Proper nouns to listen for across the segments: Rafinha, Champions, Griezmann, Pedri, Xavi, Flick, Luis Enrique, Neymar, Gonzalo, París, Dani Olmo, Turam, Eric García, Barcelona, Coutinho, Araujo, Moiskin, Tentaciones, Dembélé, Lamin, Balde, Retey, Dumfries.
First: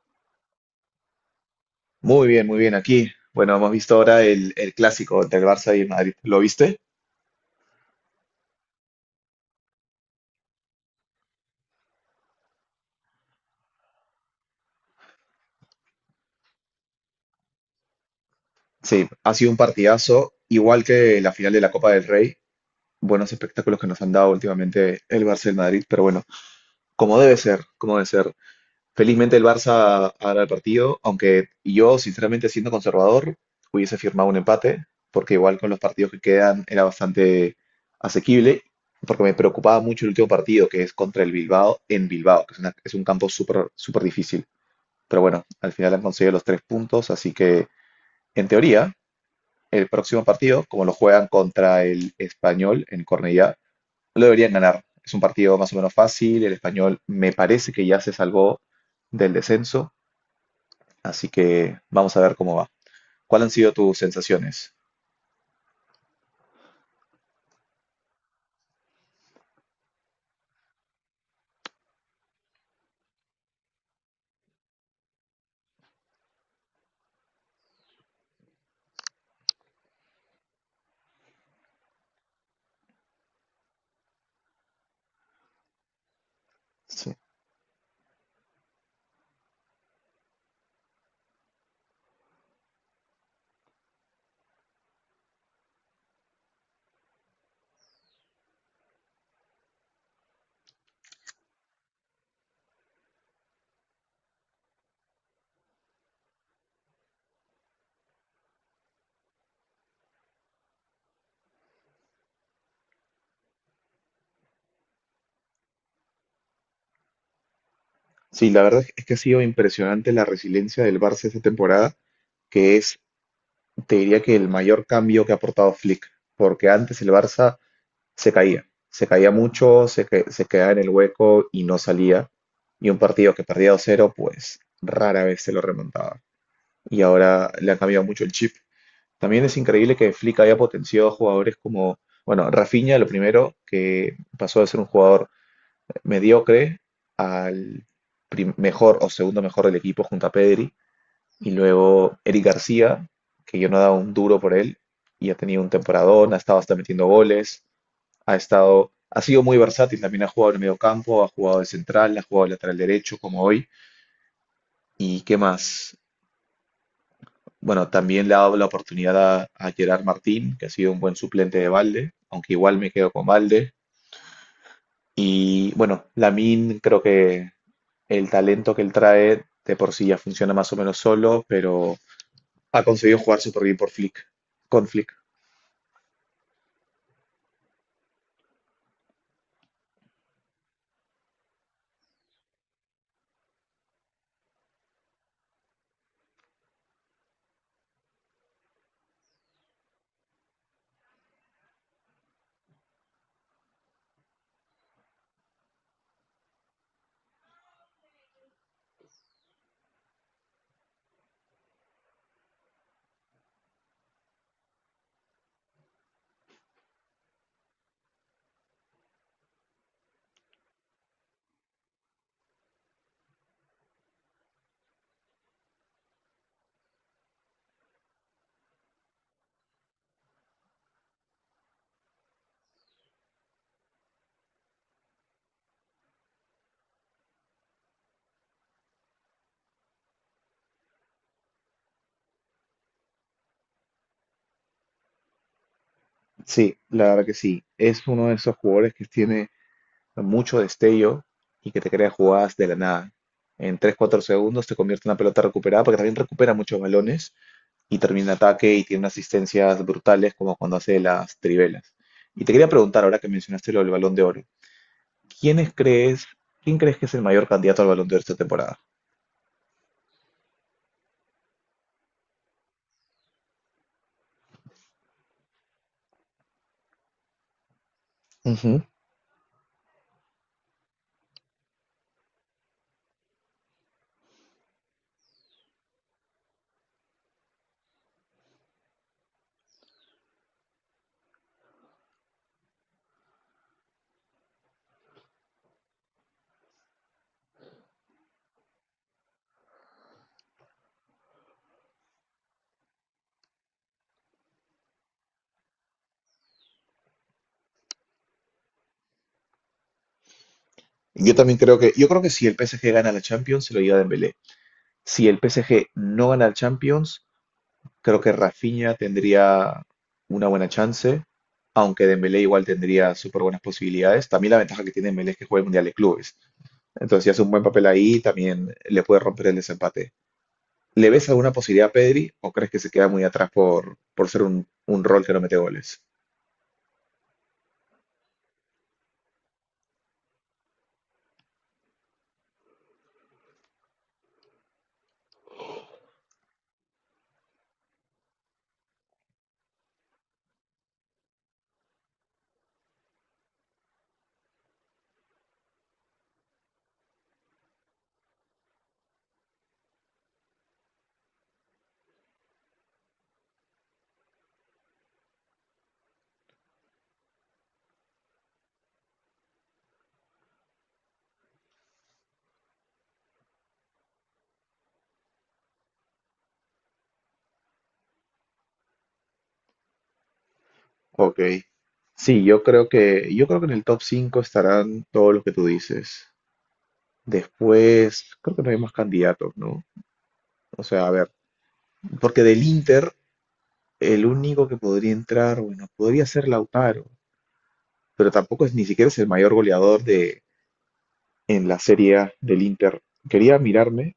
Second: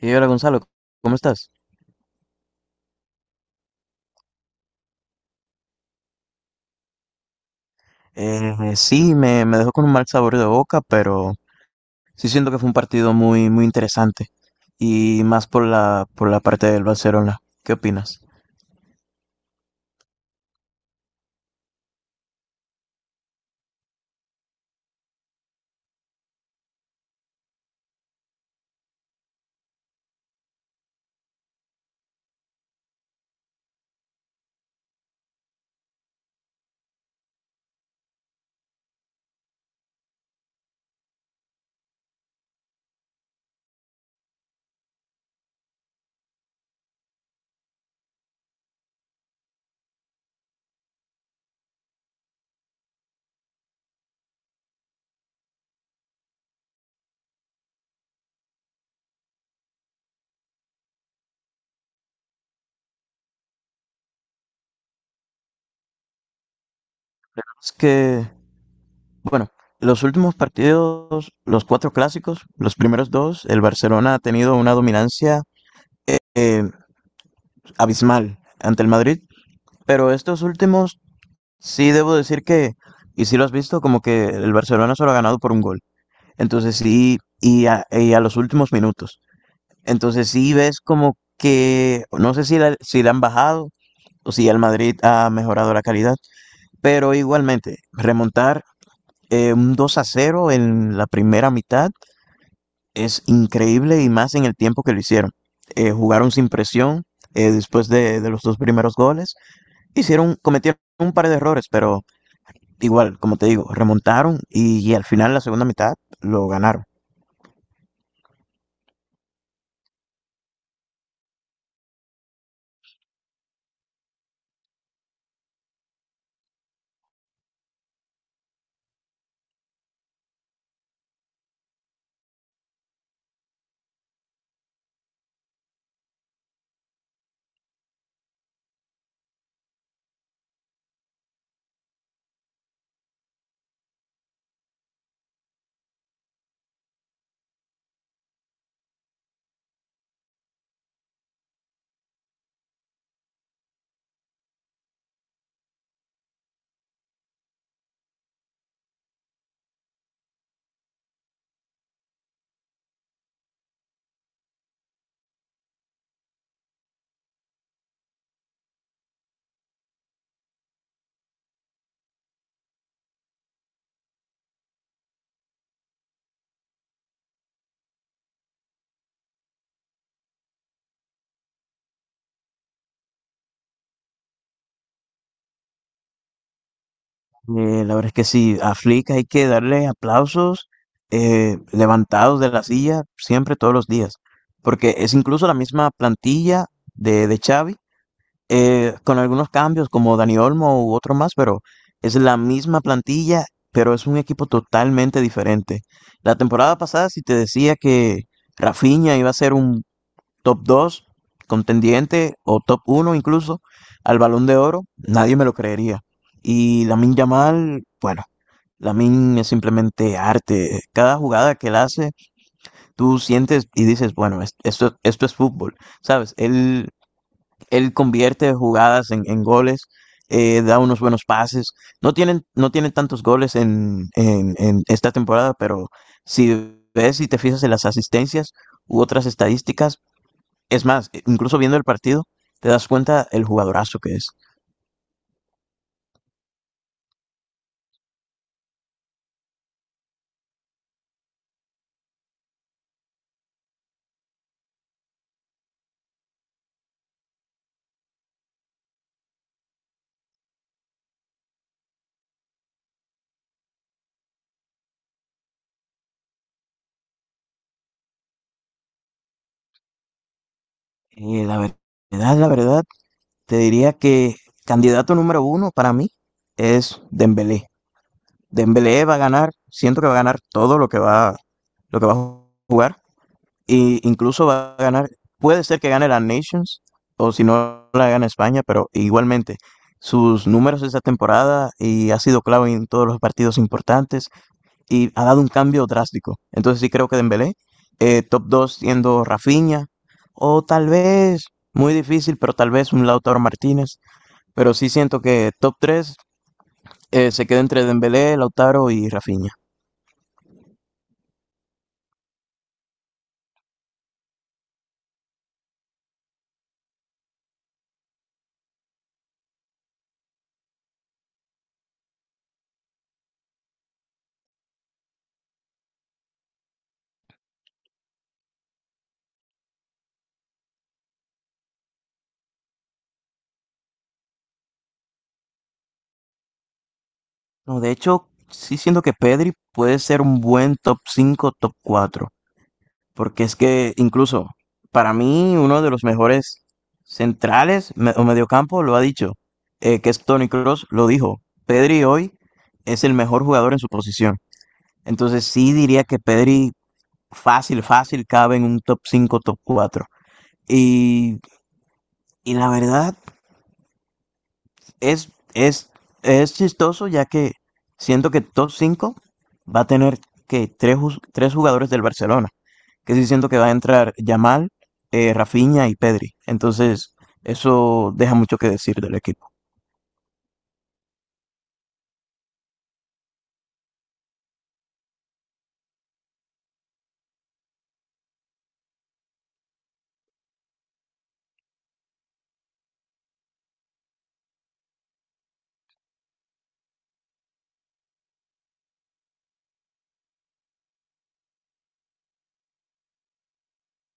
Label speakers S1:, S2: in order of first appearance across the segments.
S1: Y hola Gonzalo, ¿cómo estás?
S2: Muy bien aquí. Bueno, hemos visto ahora el clásico entre el Barça y el Madrid. ¿Lo viste?
S1: Sí, me dejó con un mal sabor de boca, pero sí siento que fue un partido muy interesante. Y más por por la parte del Barcelona. ¿Qué opinas?
S2: Sí, ha sido un partidazo, igual que la final de la Copa del Rey. Buenos espectáculos que nos han dado últimamente el Barça y el Madrid, pero bueno, como debe ser, como debe ser. Felizmente el Barça ha ganado el partido, aunque yo, sinceramente, siendo conservador, hubiese firmado un empate, porque igual con los partidos que quedan era bastante asequible, porque me preocupaba mucho el último partido, que es contra el Bilbao en Bilbao, que es, es un campo súper súper difícil. Pero bueno, al final han conseguido los tres puntos, así que en teoría, el próximo partido, como lo juegan contra el Español en Cornellá, lo deberían ganar. Es un partido más o menos fácil, el Español me parece que ya se salvó del descenso, así que vamos a ver cómo va. ¿Cuáles han sido tus sensaciones?
S1: Es que, bueno, los últimos partidos, los cuatro clásicos, los primeros dos, el Barcelona ha tenido una dominancia eh, abismal ante el Madrid, pero estos últimos. Sí, debo decir que, y si lo has visto, como que el Barcelona solo ha ganado por un gol. Entonces
S2: Sí.
S1: sí, y a los últimos minutos. Entonces sí ves como que, no sé si si la han bajado o si el Madrid ha mejorado la calidad, pero igualmente, remontar un 2 a 0 en la primera mitad es increíble y más en el tiempo que lo hicieron. Jugaron sin presión después de los dos primeros goles. Cometieron un par de errores, pero igual, como te digo, remontaron y al final, la segunda mitad, lo ganaron.
S2: Sí, la verdad es que ha sido impresionante la resiliencia del Barça esta temporada, que es, te diría que el mayor cambio que ha aportado Flick, porque antes el Barça se caía mucho, se quedaba en el hueco y no salía. Y un partido que perdía 2-0 pues rara vez se lo remontaba. Y ahora le han cambiado mucho el chip. También es increíble que Flick haya potenciado a jugadores como, bueno, Rafinha, lo primero, que pasó de ser un jugador mediocre al mejor o segundo mejor del equipo junto a Pedri. Y luego Eric García, que yo no he dado un duro por él y ha tenido un temporadón, ha estado hasta metiendo goles. Ha sido muy versátil, también ha jugado en el mediocampo, ha jugado de central, ha jugado de lateral derecho como hoy. ¿Y qué más? Bueno, también le ha dado la oportunidad a Gerard Martín, que ha sido un buen suplente de Balde, aunque igual me quedo con Balde. Y bueno, Lamin creo que el talento que él trae de por sí ya funciona más o menos solo, pero ha conseguido jugar súper bien por Flick, con Flick.
S1: La verdad es que sí, a Flick hay que darle aplausos levantados de la silla siempre, todos los días, porque es incluso la misma plantilla de Xavi, con algunos cambios como Dani Olmo u otro más, pero es la misma plantilla, pero es un equipo totalmente diferente. La temporada pasada, si te decía que Rafinha iba a ser un top 2 contendiente o top uno incluso al Balón de Oro, nadie me lo creería. Y Lamin Yamal, bueno, Lamin es simplemente arte. Cada jugada que él hace, tú sientes y dices, bueno, esto, esto es fútbol, ¿sabes? Él convierte jugadas en goles. Da unos buenos pases. No tienen tantos goles en esta temporada, pero si ves y te fijas en las asistencias u otras estadísticas, es más, incluso viendo el partido, te das cuenta el jugadorazo que es.
S2: Sí, la verdad que sí. Es uno de esos jugadores que tiene mucho destello y que te crea jugadas de la nada. En tres cuatro segundos te convierte en una pelota recuperada porque también recupera muchos balones y termina ataque y tiene unas asistencias brutales como cuando hace las trivelas. Y te quería preguntar, ahora que mencionaste lo del Balón de Oro, ¿quiénes crees, quién crees que es el mayor candidato al Balón de Oro esta temporada?
S1: Eh, la ver- verdad, la verdad, te diría que candidato número uno para mí es Dembélé.
S2: Ujú.
S1: Dembélé va a ganar, siento que va a ganar todo lo que va a jugar, e incluso va a ganar, puede ser que gane la Nations, o si no la gana España, pero igualmente, sus números esta temporada y ha sido clave en todos los partidos importantes, y ha dado un cambio drástico. Entonces sí creo que Dembélé, top 2 siendo Rafinha, o tal vez, muy difícil, pero tal vez un Lautaro Martínez. Pero sí siento que top tres se queda entre Dembélé, Lautaro y Rafinha.
S2: Yo también creo que, yo creo que si el PSG gana la Champions, se lo lleva Dembélé. Si el PSG no gana el Champions, creo que Rafinha tendría una buena chance, aunque Dembélé igual tendría súper buenas posibilidades. También la ventaja que tiene Dembélé es que juega el Mundial de Clubes. Entonces, si hace un buen papel ahí, también le puede romper el desempate. ¿Le ves alguna posibilidad a Pedri o crees que se queda muy atrás por ser un rol que no mete goles?
S1: No, de hecho, sí siento que Pedri puede ser un buen top cinco, top cuatro. Porque es que incluso para mí uno de los mejores centrales o mediocampo lo ha dicho, que es Toni Kroos, lo dijo. Pedri hoy es el mejor jugador en su posición. Entonces sí diría que Pedri fácil, fácil cabe en un top cinco, top cuatro. Y, y la verdad es, es, es chistoso ya que siento que top 5 va a tener que tres, tres jugadores del Barcelona. Que sí siento que va a entrar Yamal, Rafinha y Pedri. Entonces, eso deja mucho que decir del equipo.
S2: Ok. Sí, yo creo que en el top 5 estarán todos los que tú dices. Después, creo que no hay más candidatos, ¿no? O sea, a ver, porque del Inter, el único que podría entrar, bueno, podría ser Lautaro, pero tampoco es ni siquiera es el mayor goleador de en la Serie A del Inter. Quería mirarme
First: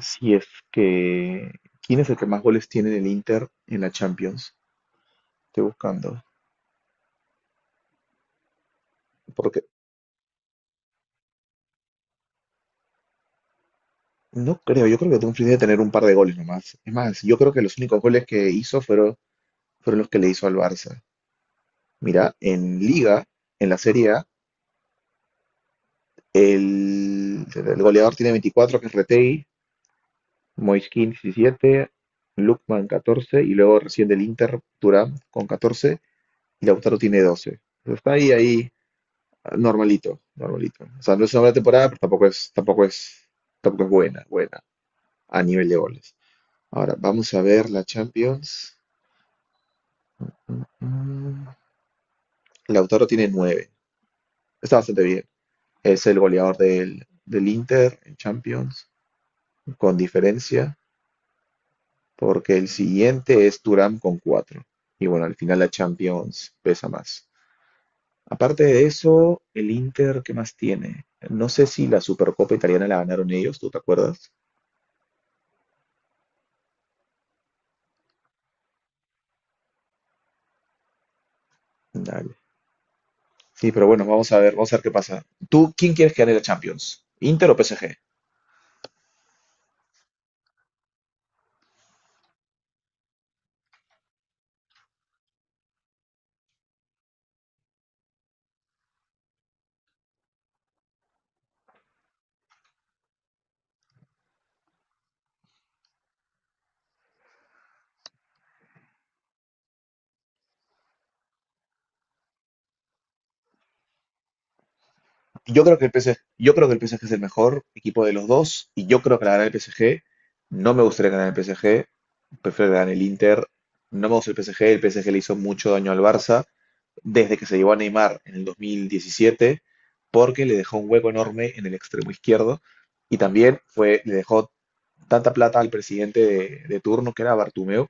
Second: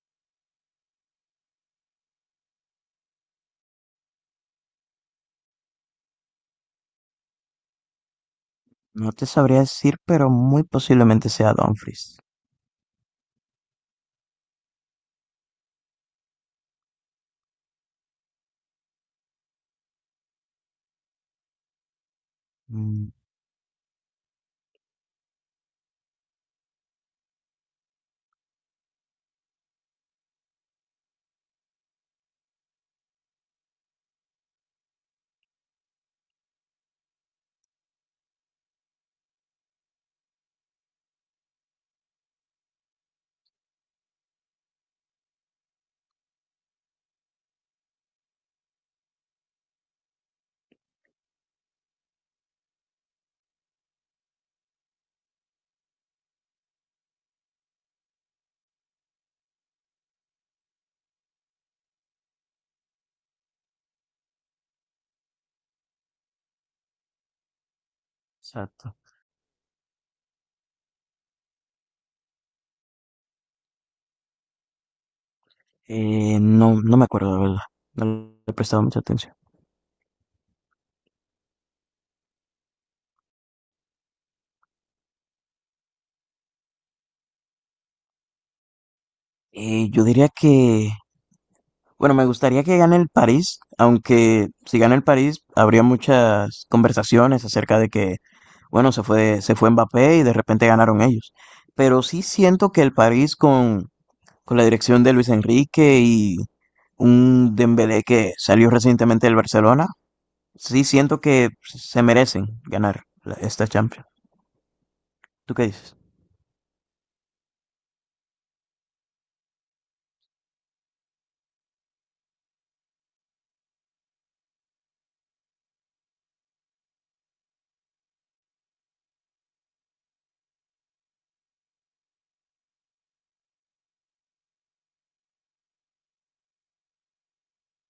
S2: si es que quién es el que más goles tiene en el Inter en la Champions. Estoy buscando,
S1: No te sabría
S2: porque
S1: decir, pero muy posiblemente sea Dumfries.
S2: no creo, yo creo que Dumfries debe tener un par de goles nomás. Es más, yo creo que los únicos goles que hizo fueron los que le hizo al Barça. Mira, en
S1: Mm,
S2: Liga, en la Serie A, el goleador tiene 24 que es Retey, Moiskin 17, van 14 y luego recién del Inter Turán con 14 y Lautaro tiene 12. Está ahí, ahí, normalito, normalito. O sea, no es una buena temporada, pero tampoco es, tampoco es buena, buena a nivel de goles. Ahora, vamos a ver la Champions. Mm, Lautaro tiene 9. Está bastante bien. Es el goleador del Inter en Champions, con diferencia, porque el siguiente es Turam con 4. Y bueno, al final la Champions pesa más. Aparte de
S1: exacto.
S2: eso, el Inter, ¿qué más tiene? No sé si la Supercopa italiana la ganaron ellos, ¿tú te acuerdas?
S1: No, no me acuerdo, la verdad. No le he prestado mucha atención.
S2: Dale. Sí, pero bueno, vamos a ver qué pasa. ¿Tú quién quieres que gane la Champions? ¿Inter o PSG?
S1: Yo diría que bueno, me gustaría que gane el París, aunque si gana el París habría muchas conversaciones acerca de que, bueno, se fue Mbappé y de repente ganaron ellos. Pero sí siento que el París con la dirección de Luis Enrique y un Dembélé que salió recientemente del Barcelona, sí siento que se merecen ganar esta Champions. ¿Tú qué
S2: Yo creo
S1: dices?
S2: que el PSG, Yo creo que el PSG es el mejor equipo de los dos y yo creo que la gana el PSG. No me gustaría ganar el PSG, prefiero ganar el Inter. No me gusta el PSG, el PSG le hizo mucho daño al Barça desde que se llevó a Neymar en el 2017, porque le dejó un hueco enorme en el extremo izquierdo y también fue, le dejó tanta plata al presidente de turno, que era Bartumeo,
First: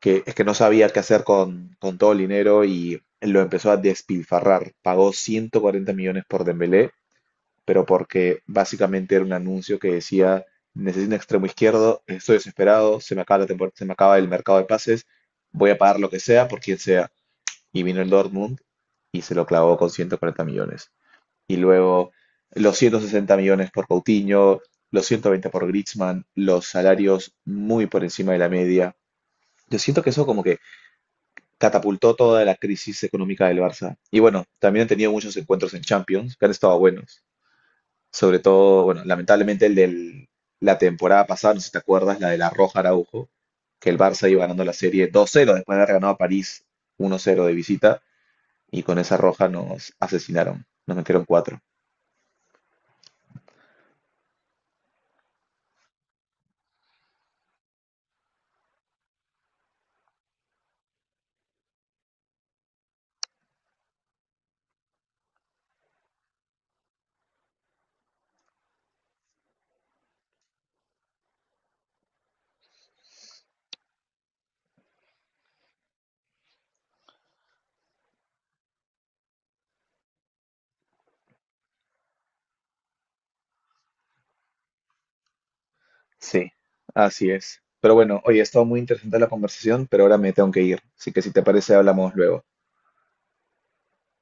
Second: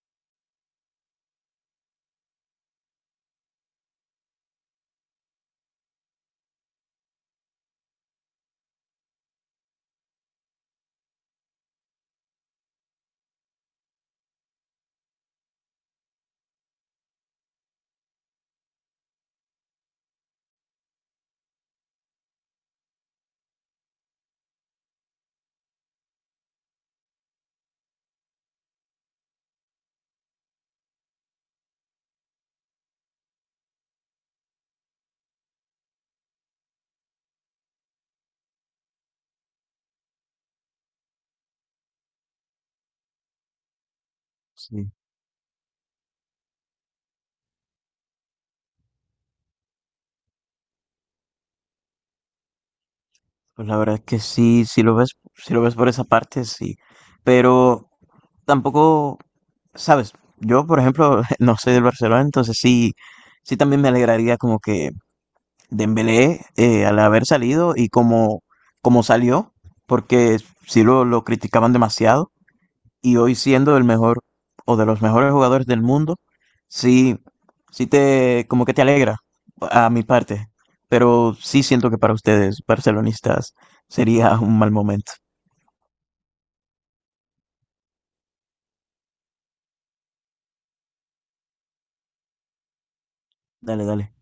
S2: que es que no sabía qué hacer con todo el dinero y lo empezó a despilfarrar. Pagó 140 millones por Dembélé, pero porque básicamente era un anuncio que decía, necesito un extremo izquierdo, estoy desesperado, se me acaba el mercado de pases, voy a pagar lo que sea por quien sea y vino el Dortmund y se lo clavó con 140 millones. Y luego los 160 millones por Coutinho, los 120 por Griezmann, los salarios muy por encima de la media. Yo siento que eso como que catapultó toda la crisis económica del Barça. Y bueno, también han tenido muchos encuentros en Champions, que han estado buenos. Sobre todo, bueno, lamentablemente el de la temporada pasada, no sé si te acuerdas, la de la roja Araujo, que el Barça iba ganando la
S1: Sí.
S2: serie 2-0 después de haber ganado a París 1-0 de visita y con esa roja nos asesinaron, nos metieron cuatro.
S1: Pues la verdad es que sí, si lo ves, si lo ves por esa parte, sí. Pero tampoco, sabes, yo por ejemplo no soy del Barcelona, entonces sí, sí también me alegraría como que Dembélé, al haber salido y como, como salió, porque sí lo criticaban demasiado y hoy siendo el mejor o de los mejores jugadores del mundo, sí, como que te alegra a mi parte, pero sí siento que para ustedes, barcelonistas, sería un mal momento.
S2: Sí, así es. Pero bueno, oye, ha estado muy interesante la conversación, pero ahora me tengo que ir. Así que si te parece, hablamos luego.
S1: Dale, dale.